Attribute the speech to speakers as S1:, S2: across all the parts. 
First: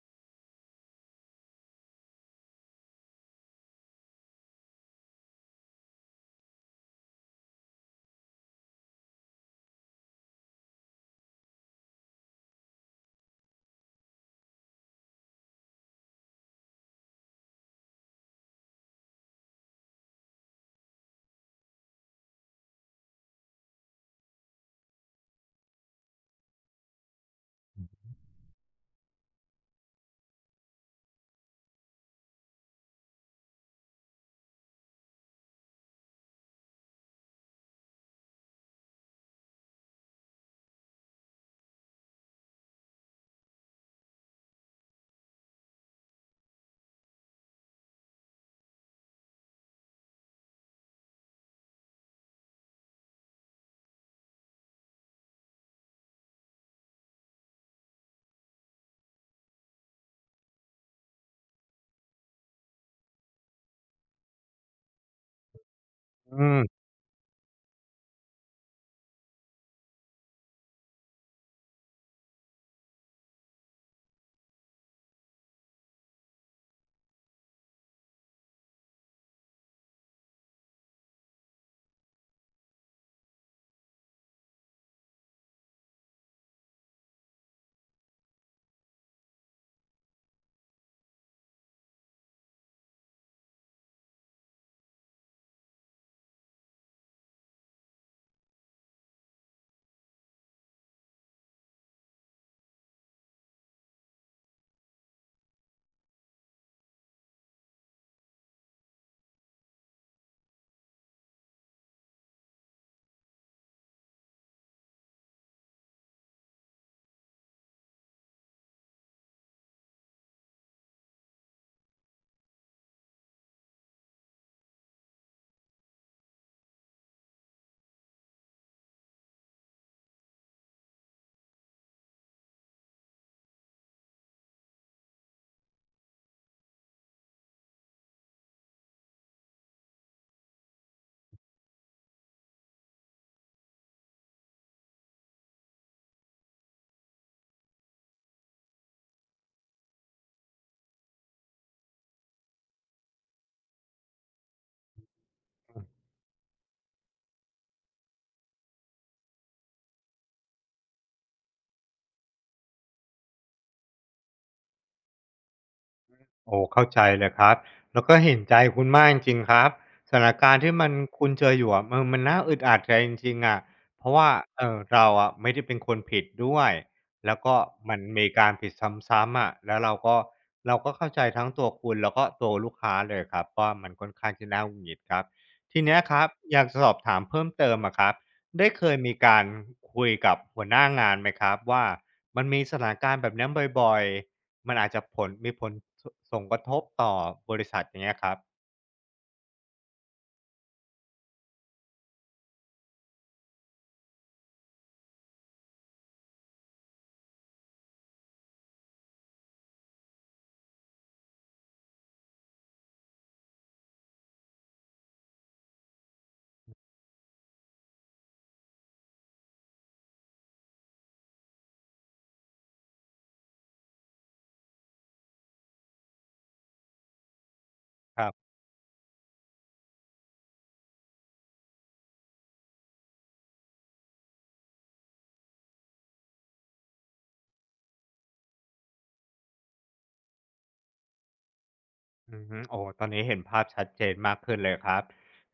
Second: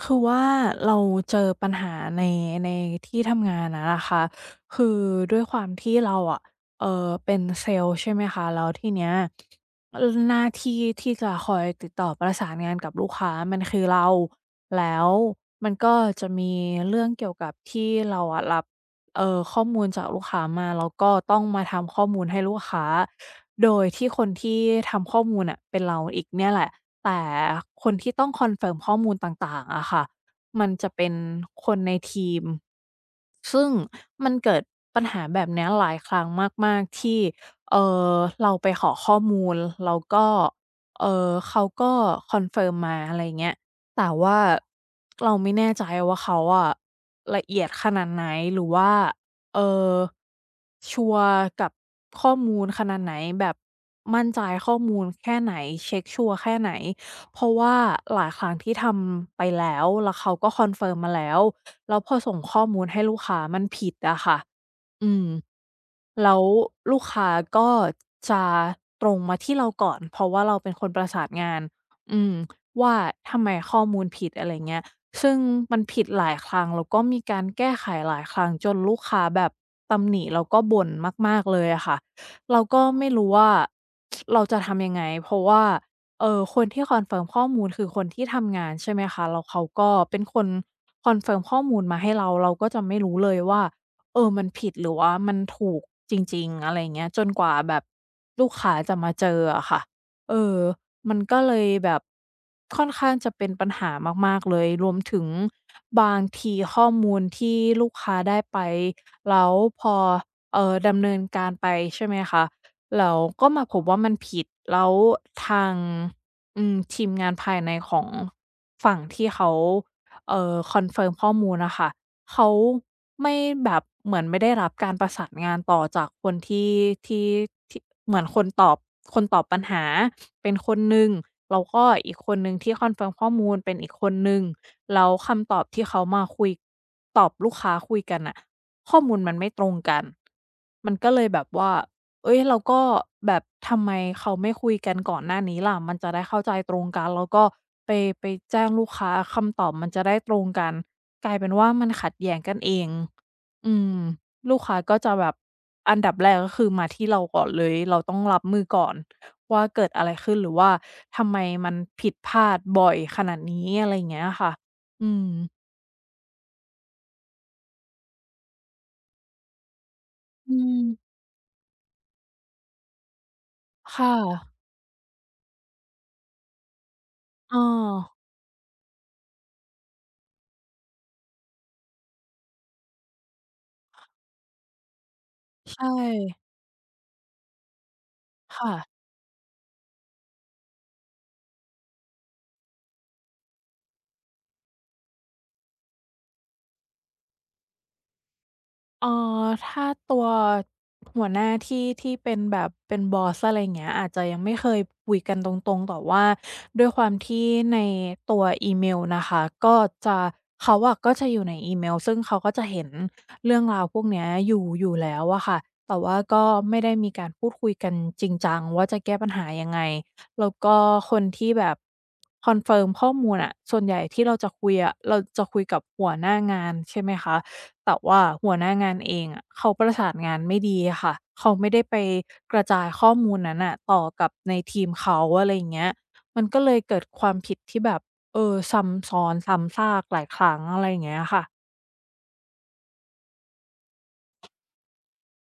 S1: คือว่าเราเจอปัญหาในในที่ทำงานอะนะคะคือด้วยความที่เราอะเออเป็นเซลล์ใช่ไหมคะแล้วทีเนี้ยหน้าที่ที่จะคอยติดต่อประสานงานกับลูกค้ามันคือเราแล้วมันก็จะมีเรื่องเกี่ยวกับที่เราอะรับเอ่อข้อมูลจากลูกค้ามาแล้วก็ต้องมาทำข้อมูลให้ลูกค้า โดยที่คนที่ทำข้อมูลน่ะเป็นเราอีกเนี่ยแหละแต่คนที่ต้องคอนเฟิร์มข้อมูลต่างๆอะค่ะมันจะเป็นคนในทีมซึ่งมันเกิดปัญหาแบบเนี้ยหลายครั้งมากๆที่เอ่อเราไปขอข้อมูลแล้วก็เขาก็คอนเฟิร์มมาอะไรอย่างเงี้ยแต่ว่าเราไม่แน่ใจว่าเขาอะละเอียดขนาดไหนหรือว่า เอ่อชัวร์กับข้อมูลขนาดไหนแบบมั่นใจข้อมูลแค่ไหนเช็กชัวร์แค่ไหนเพราะว่าหลายครั้งที่ทำไปแล้วแล้วเขาก็คอนเฟิร์มมาแล้วแล้วพอส่งข้อมูลให้ลูกค้ามันผิดอะค่ะอืม แล้
S2: อื
S1: ว
S2: ม
S1: ลูกค้าก็จะตรงมาที่เราก่อนเพราะว่าเราเป็นคนประสานงานอืมว่าทำไมข้อมูลผิดอะไรเงี้ยซึ่งมันผิดหลายครั้งแล้วก็มีการแก้ไขหลายครั้งจนลูกค้าแบบตำหนิแล้วก็บ่นมากๆเลยอะค่ะเราก็ไม่รู้ว่าเราจะทำยังไงเพราะว่าคนที่คอนเฟิร์มข้อมูลคือคนที่ทำงานใช่ไหมคะแล้วเขาก็เป็นคนคอนเฟิร์มข้อมูลมาให้เราเราก็จะไม่รู้เลยว่า เออมันผิดหรือว่ามันถูกจริงๆอะไรเงี้ยจนกว่าแบบลูกค้าจะมาเจออะค่ะเออมันก็เลยแบบค่อนข้างจะเป็นปัญหามากๆเลยรวมถึงบางทีข้อมูลที่ลูกค้าได้ไปแล้วพอดำเนินการไปใช่ไหมคะแล้วก็มาพบว่ามันผิดแล้วทางอืมทีมงานภายในของฝั่งที่เขาคอนเฟิร์มข้อมูลน่ะค่ะ เขาไม่แบบเหมือนไม่ได้รับการประสานงานต่อจากคนที่ที่ที่เหมือนคนตอบคนตอบปัญหาเป็นคนหนึ่งแล้วก็อีกคนหนึ่งที่คอนเฟิร์มข้อมูลเป็นอีกคนหนึ่งแล้วคำตอบที่เขามาคุยตอบลูกค้าคุยกันน่ะข้อมูลมันไม่ตรงกันมันก็เลยแบบว่า เอ้ยเราก็แบบทำไมเขาไม่คุยกันก่อนหน้านี้ล่ะมันจะได้เข้าใจตรงกันแล้วก็ไปไปแจ้งลูกค้าคำตอบมันจะได้ตรงกันกลายเป็นว่ามันขัดแย้งกันเองอืมลูกค้าก็จะแบบอันดับแรกก็คือมาที่เราก่อนเลยเราต้องรับมือก่อนว่าเกิดอะไรขึ้นหรือว่าทำไมมันผิดพลาดบ่อยขนาดนี้อะไรอย่างเงี้ยค่ะอืม
S2: โอ้เข้าใจเลยครับแล้วก็เห็นใจคุณมากจริงๆครับสถานกา
S1: อื
S2: รณ์ที่
S1: ม
S2: มันคุณเจออยู่อะมันมันน่าอึดอัดใจจริงๆอะเพ
S1: ค่ะ
S2: ราะว่าเราอะไม่ได้เป็นคนผิดด้วยแล้วก็
S1: เออ
S2: มันมีการผิดซ้ำๆอะแล้วเราก็เข้าใจทั้งตัวคุณแล้วก็ตัวลูกค้าเลยครับว่ามันค่อนข้างที่น่าหงุดหงิดครับที
S1: ใช่
S2: เนี้ยครับอยากจะสอบถามเพิ่มเติมอะครับได้
S1: ค่ะ
S2: เคยมีการคุยกับหัวหน้างานไหมครับว่ามันมีสถานการณ์แบบเนี้ยบ่อยๆ มันอาจจะผลส่งกระทบต่อบริษัทอย่างเงี้ยครับ
S1: เอ่ถ้าตัวหัวหน้าที่ที่เป็นแบบเป็นบอสอะไรอย่างเงี้ยอาจจะยังไม่เคยคุยกันตรงๆแต่ว่าด้วยความที่ในตัวอีเมลนะคะก็จะเขาอะก็จะอยู่ในอีเมลซึ่งเขาก็จะเห็นเรื่องราวพวกเนี้ยอยู่แล้วอะค่ะแต่ว่าก็ไม่ได้มีการพูดคุยกันจริงจังว่าจะแก้ปัญหายังไงแล้วก็คนที่แบบคอนเฟิร์มข้อมูลอะส่วนใหญ่ที่เราจะคุยอะเราจะคุยกับหัวหน้างานใช่ไหมคะ แต่
S2: ค
S1: ว่า
S2: รับ
S1: หัวหน้างานเองอะเขาประสานงานไม่ดีอะค่ะเขาไม่ได้ไปกระจายข้อมูลนั้นอะต่อกับในทีมเขาอะไรอย่างเงี้ยมันก็เลยเกิดความผิดที่แบบเออซ้ำซ้อนซ้ำซากหลายครั้งอะไรอย่างเงี้ยค่ะ
S2: อืมโอ้ตอนนี้เห็นภาพชัดเจนมากขึ้นเลยครับ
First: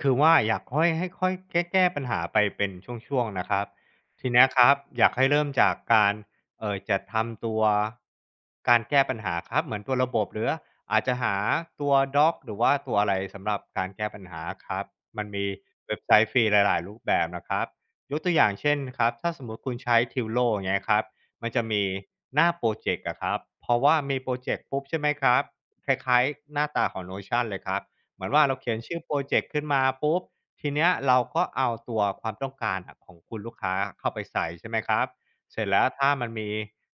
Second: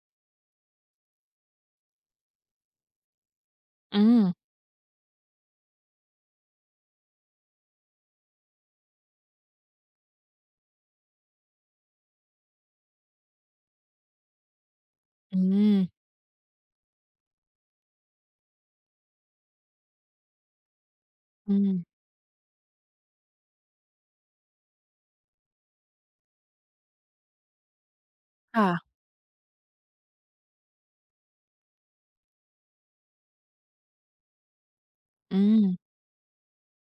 S2: คือว่าอยากค่อยให้ค่อยแก้ปัญหาไปเป็นช่วงๆนะครับ
S1: อืม
S2: ทีเนี้ยครับอยากให้เริ่มจากการจะดทำตัวการแก้ปัญหาครับเหมือนตัวระบบหรืออาจจะหาตัวด็อกหรือว่าตัวอะไรสำหรับการแก้ปัญหาครับมัน
S1: อื
S2: มี
S1: ม
S2: เว็บไซต์ฟรีหลายๆรูปแบบนะครับยกตัวอย่างเช่นครับถ้าสมมุติคุณใช้ทิ e โล่เงี้ยครับมัน
S1: อื
S2: จะมี
S1: ม
S2: หน้าโปรเจกต์อะครับเพราะว่ามีโปรเจกต์ปุ๊บใช่ไหมครับ คล้ายๆหน้าตาของ Notion เลยครับเหมือนว่าเรา
S1: ค่ะ
S2: เขียนชื่อพรอเจกต์ขึ้นมาปุ๊บทีเนี้ยเราก็เอาตัวความต้องการอะของคุณลูกค้าเข้าไปใส่ใช่ไหมครับ
S1: อื
S2: เสร็จแล้ว
S1: ม
S2: ถ้ามันมี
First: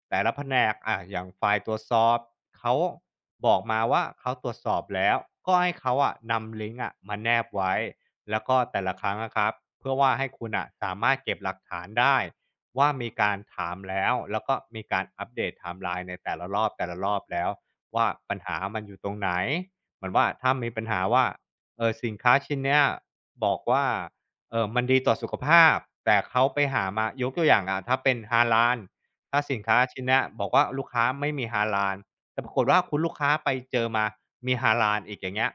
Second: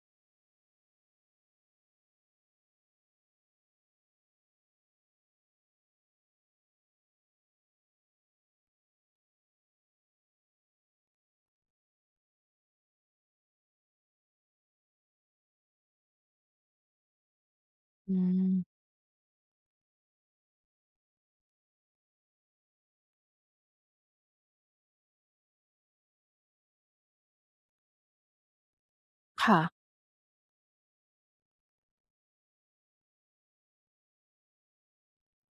S2: แต่ละแผนกอะอย่างฝ่ายตรวจสอบเขาบอกมาว่าเขาตรวจสอบแล้วก็ให้เขาอะนำลิงก์อะมาแนบไว้แล้วก็แต่ละครั้งอะครับเพื่อว่าให้คุณน่ะสามารถเก็บหลักฐานได้ว่ามีการถามแล้วแล้วก็มีการอัปเดตไทม์ไลน์ในแต่ละรอบๆแล้ว ว่า
S1: อื
S2: ปัญหามัน
S1: ม
S2: อยู่ตรงไหนเหมือนว่าถ้ามีปัญหาว่าสินค้าชิ้นเนี้ยบอกว่ามันดีต่อสุขภาพแต่เขาไปหามายกตัวอย่างอะถ้าเป็นฮาลาลถ้าสิ
S1: ค่ะ
S2: นค้าชิ้นเนี้ยบอกว่าลูกค้าไม่มีฮาลาลแต่ปรากฏว่าคุณลูกค้าไปเจอมามีฮาลาลอีกอย่างเงี้ย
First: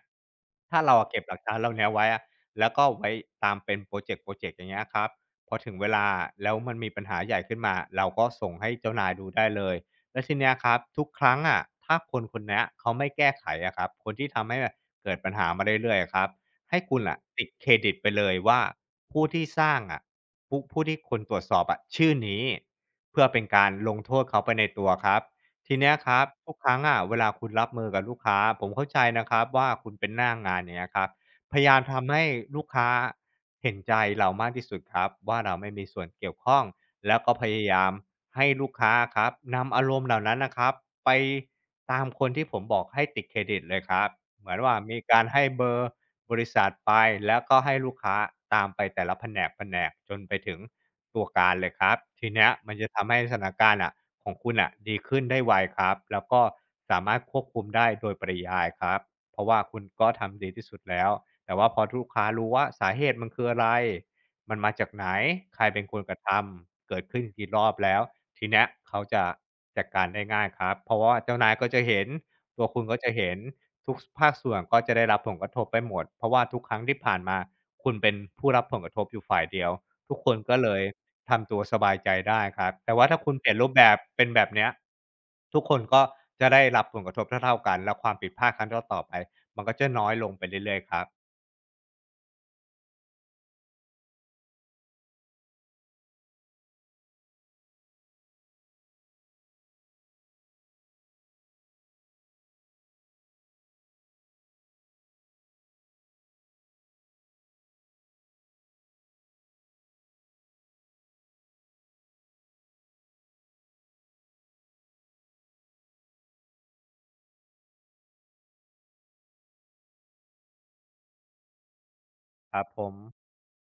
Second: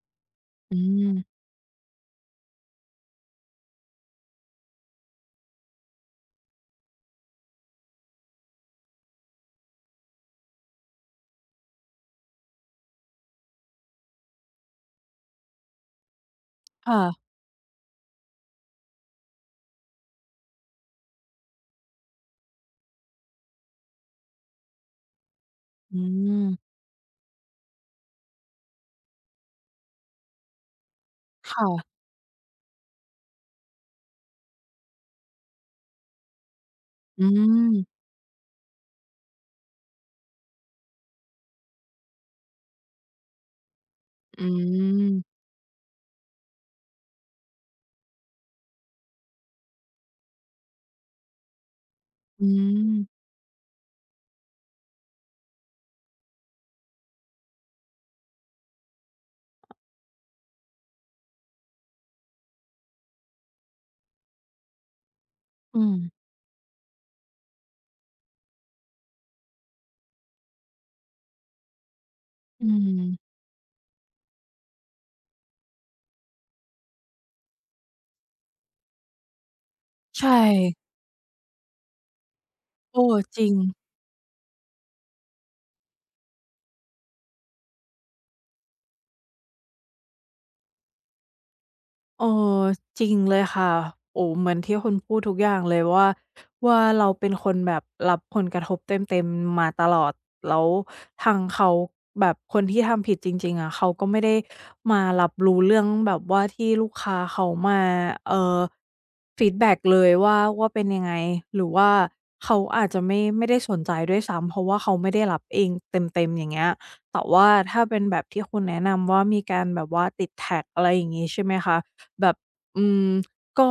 S1: อื
S2: ถ้าเราอะเก็บหลัก
S1: ม
S2: ฐานเหล่าเนี้ยไว้อะแล้วก็ไว้ตามเป็นพรอเจกต์อย่างเงี้ยครับพอถึงเวลาแล้วมันมีปัญหาใหญ่ขึ้นมาเราก็ส่งให้เจ้านายดูได้เลย แล้วทีเนี้ยครับทุกครั้งอะถ้าคนเนี้ยเขาไม่แก้ไขอะครับคนที่ทำให้เกิดปัญหามาเรื่อยๆอะครับให้คุ
S1: ค่ะ
S2: ณอ่ะติดเครดิตไปเลยว่าผู้ที่สร้างอะผู้ที่คนตรวจสอบอะชื่อนี้เพื่อเป็นการลงโทษเขาไปในตัวครับทีเนี้ย
S1: อื
S2: ครับ
S1: ม
S2: ทุกครั้งอะเวลาคุณรับมือกับลูกค้าผมเข้าใจนะครับว่าคุณเป็นหน้างงานเนี้ยครับพยายาม
S1: ค่ะ
S2: ทำให้ลูกค้าเห็นใจเรามากที่สุดครับว่าเราไม่มีส่วนเกี่ยวข้องแล้ว
S1: อื
S2: ก็พยายาม
S1: ม
S2: ให้ลูกค้าครับนำอารมณ์เหล่านั้นนะครับไปตามคนที่ผมบอกให้ติดเครดิตเลยครับ
S1: อื
S2: เหมือนว่ามีการให้
S1: ม
S2: เบอร์บริษัทไปแล้วก็ให้ลูกค้าตามไปแต่ละแผนกจนไปถึงตัวการเลยครับที
S1: อื
S2: เนี้ยมันจะ
S1: ม
S2: ทำให้สถานการณ์อ่ะของคุณอ่ะดีขึ้นได้ไวครับแล้วก็สามารถควบคุมได้โดยปริยายครับเพราะว่าคุณก็ทำดีที่สุดแล้วแต่ว่าพอลูกค้ารู้ว่าสาเหตุมันคืออะไร มันมาจากไหนใคร
S1: อื
S2: เป็นคนกระ
S1: ม
S2: ทำเกิดขึ้นกี่รอบแล้วทีเนี้ยเขาจะจัดการได้ง่ายครับเพราะว่าเจ้านายก็จะเห็นตั
S1: อื
S2: วคุณก็จะ
S1: ม
S2: เห็นทุกสภาคส่วนก็จะได้รับผลกระทบไปหมดเพราะว่าทุกครั้งที่ผ่านมาคุณเป็นผู้รับผลกระทบอยู่ฝ่ายเดียวทุก
S1: ใช
S2: คนก็เลย
S1: ่
S2: ทำตัวสบายใจได้ครับแต่
S1: โอ้
S2: ว่าถ้าคุณ
S1: จ
S2: เป
S1: ริ
S2: ลี่ย
S1: ง
S2: นรูปแบบเป็นแบบเนี้ยทุกคนก็จะได้รับผลกระทบเท่าๆกันแล้วความผิดพลาดครั้งต่อๆไปมันก็จะน้อยลงไปเรื่อยๆครับ
S1: เออจริงเลยค่ะโอ้เหมือนที่คุณพูดทุกอย่างเลยว่าว่าเราเป็นคนแบบรับผลกระทบเต็มๆมาตลอดแล้วทางเขาแบบคนที่ทำผิดจริงๆอะเขาก็ไม่ได้มารับรู้เรื่องแบบว่าที่ลูกค้าเขามาเออฟีดแบ็กเลยว่าว่าเป็นยังไงหรือว่าเขาอาจจะไม่ได้สนใจด้วยซ้ำเพราะว่าเขาไม่ได้รับเองเต็มๆอย่างเงี้ยแต่ว่าถ้าเป็นแบบที่คุณแนะนำว่ามีการแบบว่าติดแท็กอะไรอย่างงี้ใช่ไหมคะ แบบ
S2: ครับผ
S1: อื
S2: ม
S1: มก็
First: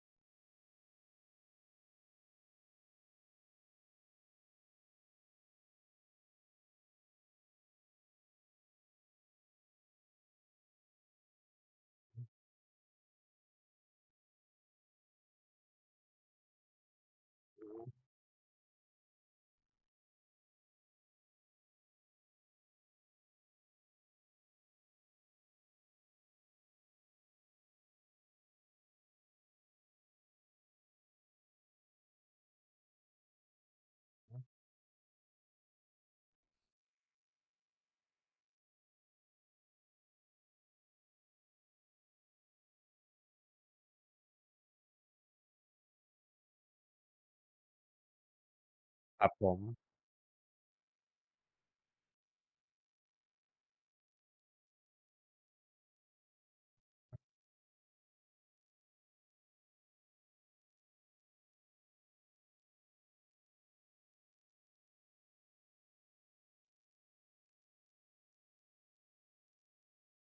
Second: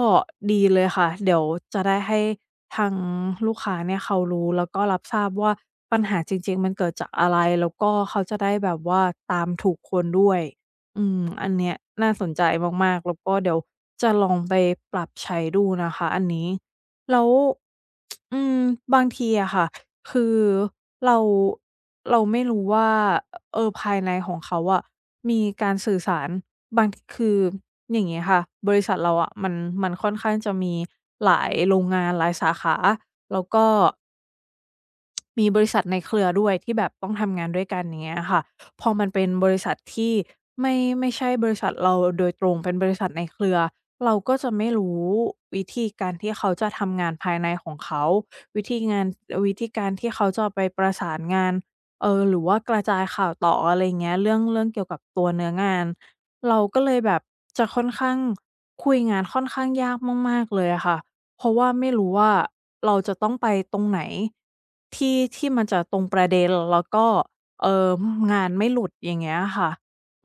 S1: ดีเลยค่ะเดี๋ยวจะได้ให้ทางลูกค้าเนี่ยเขารู้แล้วก็รับทราบว่าปัญหาจริงๆมันเกิดจากอะไรแล้วก็เขาจะได้แบบว่าตามถูกคนด้วยอืมอันเนี้ยน่าสนใจมากๆแล้วก็เดี๋ยวจะลองไปปรับใช้ดูนะคะอันนี้แล้วอืมบางทีอะค่ะคือเราไม่รู้ว่า ภายในของเขาอะมีการสื่อสารบางคืออย่างงี้ค่ะบริษัทเราอะมันค่อนข้างจะมีหลายโรงงานหลายสาขาแล้วก็ มีบริษัทในเครือด้วยที่แบบต้องทำงานด้วยกันอย่างเงี้ยค่ะพอมันเป็นบริษัทที่ไม่ไม่ใช่บริษัทเราโดยตรงเป็นบริษัทในเครือเราก็จะไม่รู้วิธีการที่เขาจะทำงานภายในของเขาวิธีงาน
S2: ครับผ
S1: วิ
S2: ม
S1: ธีการที่เขาจะไปประสานงานหรือว่ากระจายข่าวต่ออะไรอย่างเงี้ยเรื่องเกี่ยวกับตัวเนื้องานเราก็เลยแบบจะค่อนข้างคุยงานค่อนข้างยากมากๆเลยอะค่ะ เพราะว่าไม่รู้ว่าเราจะต้องไปตรงไหนที่ที่มันจะตรงประเด็นแล้วก็เอ่องานไม่หลุดอย่างเงี้ยค่ะ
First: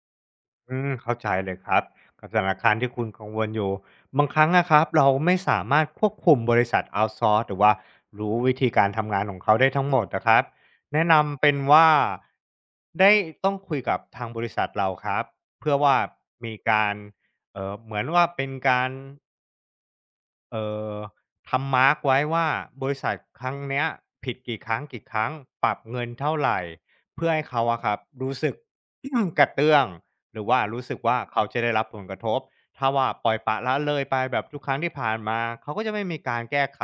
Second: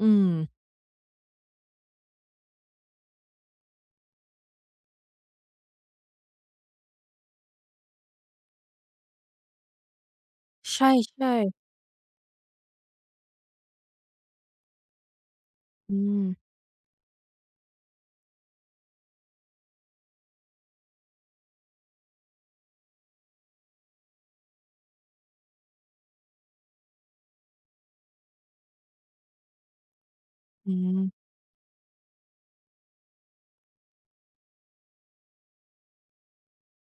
S1: อืม
S2: อืมเข้าใจเลยครับกับสถานการณ์ที่คุณกังวลอยู่บางครั้งนะครับเราไม่สามารถควบคุมบริษัทเอาต์ซอร์สหรือว่ารู้วิธีการทำงานของเขาได้ทั้งหมดนะครับ
S1: ใช่
S2: แนะนำเป็น
S1: ๆ
S2: ว่าได้ต้องคุยกับทางบริษัทเราครับเพื่อ
S1: อื
S2: ว่า
S1: ม
S2: มีการเหมือนว่าเป็นการ เอ่อทำมาร์กไว้ว่าบริษัทครั้งเนี้ยผิดกี่ครั้งกี่ครั้งปรับเงินเท่าไหรเพื่อให้เขาอะครับรู้สึก กระเตื้องหรือว่า
S1: อื
S2: รู้สึกว่า
S1: ม
S2: เขาจะได้รับผลกระทบถ้าว่าปล่อยปละละเลยไปแบบทุกครั้งที่ผ่านมาเขาก็จะไม่มีการแก้ไข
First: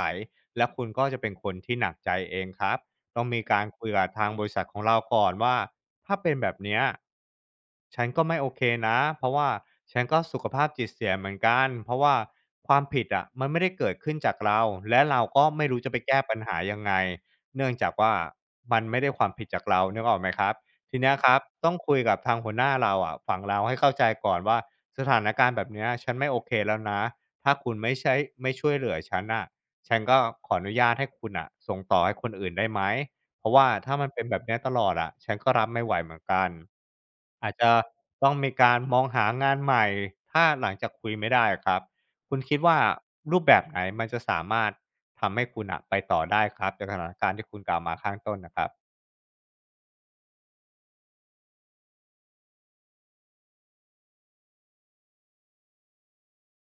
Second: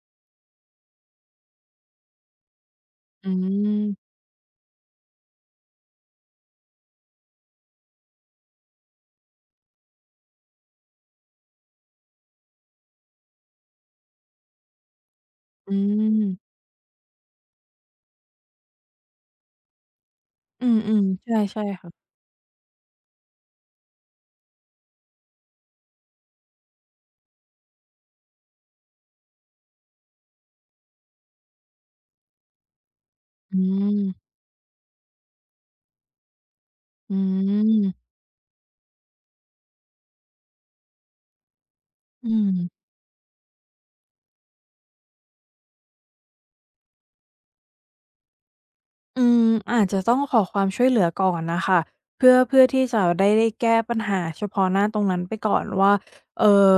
S2: และคุณก็จะเป็นคนที่หนักใจเองครับ ต้อง
S1: อื
S2: มีการคุยกับ
S1: ม
S2: ทางบริษัทของเราก่อนว่าถ้าเป็นแบบเนี้ยฉันก็ไม่โอเคนะเพราะว่าฉันก็สุขภาพจิตเสียเหมือนกันเพราะว่าความผิดอะมันไม่ได้เกิดขึ้นจากเราและเราก็ไม่
S1: อื
S2: รู้จะไปแก้ปัญ
S1: ม
S2: หายังไงเนื่องจากว่ามันไม่ได้ความผิดจากเรานึกออกไหมครับ
S1: อื
S2: ที
S1: ม
S2: เนี้ย
S1: ๆ
S2: ครับ
S1: ใช่
S2: ต้อง
S1: ๆ
S2: คุย
S1: ค่ะ
S2: กับทางหัวหน้าเราอะฝั่งเราให้เข้าใจก่อนว่าสถานการณ์แบบเนี้ยฉันไม่โอเคแล้วนะถ้าคุณไม่ใช่ไม่ช่วยเหลือฉันอ่ะ ฉันก็ขออนุญาตให้คุณอะส่งต่อให้คนอื่นได้ไหมเพราะ
S1: อื
S2: ว่าถ้า
S1: ม
S2: มันเป็นแบบเนี้ยตลอดอะฉันก็รับไม่ไหวเหมือนกัน
S1: อื
S2: อาจจะ
S1: ม
S2: ต้องมีการมองหางานใหม่ถ้าหลังจากคุยไม่ได้อะครับ
S1: อื
S2: คุณคิดว่า
S1: ม
S2: รูปแบบไหนมันจะสามารถทำให้คุณอะไปต่อได้ครับจากสถานการณ์ที่คุณกล่าวมาข้างต้นนะครับ
S1: อืมอาจจะต้องขอความช่วยเหลือก่อนนะคะเพื่อที่จะได้แก้ปัญหาเฉพาะหน้าตรงนั้นไปก่อนว่าเออ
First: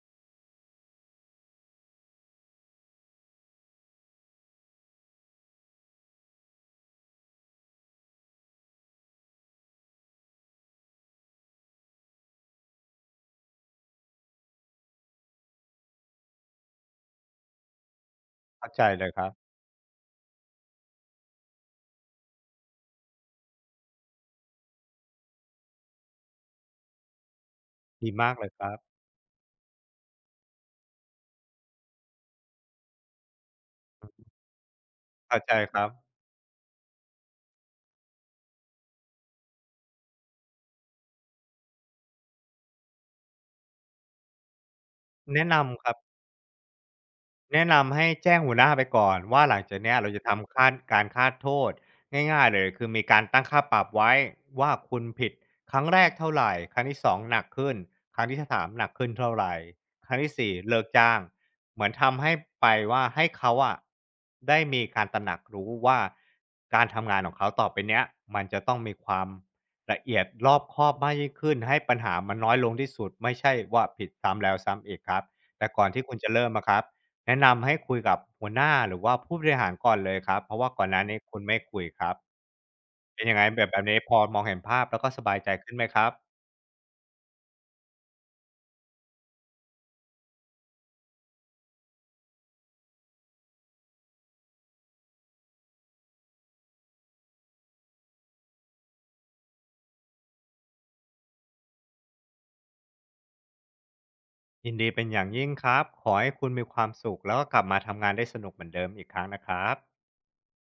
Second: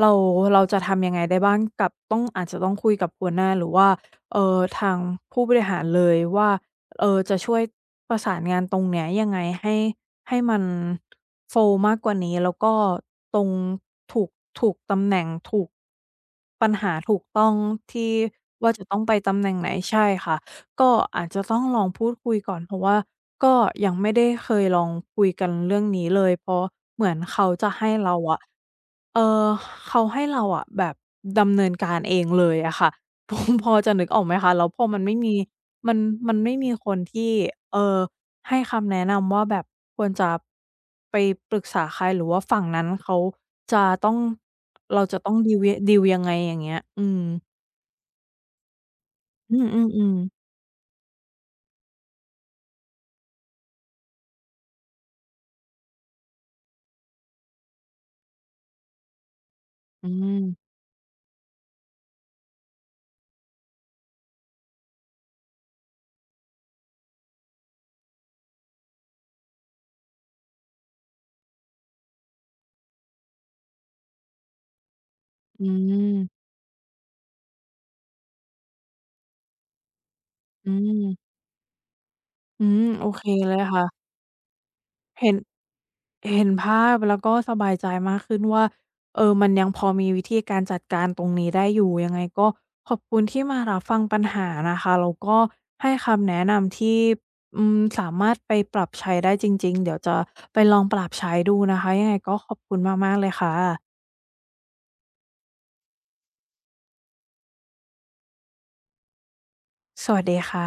S1: เราจะทำยังไงได้บ้างกับต้องอาจจะต้องคุยกับหัวหน้าหรือว่าเออทางผู้บริหารเลยว่าจะช่วยประสานงานตรงเนี้ยยังไงให้มันโฟลว์มากกว่านี้แล้วก็ตรงถูกตำแหน่งถูกปัญหาถูกต้องที่
S2: เข้า
S1: ว่า
S2: ใจ
S1: จะต้อง
S2: เลย
S1: ไป
S2: ครับ
S1: ตำแหน่งไหนใช่ค่ะ ก็อาจจะต้องลองพูดคุยก่อนเพราะว่าก็ยังไม่ได้เคยลองคุยกันเรื่องนี้เลยเพราะเหมือนเขาจะให้
S2: ดี
S1: เรา
S2: มาก
S1: อะ
S2: เลยครับ
S1: เอ่อเขาให้เราอะแบบดำเนินการเองเลยอะค่ะ พอจะนึกออกไหมคะแล้วพอมันไม่มี
S2: เข้าใจครับ
S1: มันไม่มีคนที่เอ่อให้คำแนะนำว่าแบบควรจะไปปรึกษาใครหรือว่าฝั่งนั้นเขาจะต้องเราจะต้อง
S2: แนะนำครับ
S1: ดีลยังไงอย่างเงี้ยอืม
S2: แนะนำให้แจ้งหัวหน้าไปก่อนว่าหลั
S1: อื
S2: ง
S1: อ
S2: จากเนี้ยเราจะ
S1: ๆๆ
S2: ทำค่าการค่าโทษง่ายๆเลยคือมีการตั้งค่าปรับไว้ว่าคุณผิดครั้งแรกเท่าไหร่ครั้งที่สองหนักขึ้นครั้งที่สามหนักขึ้นเท่าไหร
S1: อื
S2: ครั้งที่สี่
S1: ม
S2: เลิกจ้างเหมือนทำให้ไปว่าให้เขาอะได้มีการตระหนักรู้ว่าการทำงานของเขาต่อไปเนี้ยมันจะต้องมีความละเอียดรอบคอบมากยิ่งขึ้นให้ปัญหามันน้อยลงที่สุดไม่ใช่ว่าผิดซ้ำแล้วซ้ำอีกครับ
S1: อื
S2: แต่ก่อนที่คุณจะ
S1: ม
S2: เริ่มอะครับ แนะนำให้คุยกับหัวหน้าหรือว่าผู้บริหารก่อนเลยครับเพราะว่า
S1: อื
S2: ก่อนหน้านี้
S1: ม
S2: คุณไม่คุยครับ
S1: อืมโอ
S2: เป็
S1: เค
S2: นยังไง
S1: เล
S2: แบ
S1: ย
S2: บแบบนี้
S1: ค่ะ
S2: พอมองเห็นภาพแล้วก็ส
S1: เห็
S2: บา
S1: น
S2: ยใจขึ้นไหมครับ
S1: ภาพแล้วก็สบายใจมากขึ้นว่าเออมันยังพอมีวิธีการจัดการตรงนี้ได้อยู่ยังไงก็ขอบคุณที่มารับฟังปัญหานะคะแล้วก็ให้คำแนะนำที่อืมสามารถไปปรับใช้ได้จริงๆ เดี๋ยวจะไปลองปรับใช้ดูนะคะ ยังไงก็ขอบคุณมากๆเลยค่ะ
S2: ยินดีเป็นอย่างยิ่งครับขอให้คุณมีความสุขแล้วก็กลับมาทำงานได้สนุกเหมือนเดิมอีกครั้งนะครับ
S1: สวัสดีค่ะ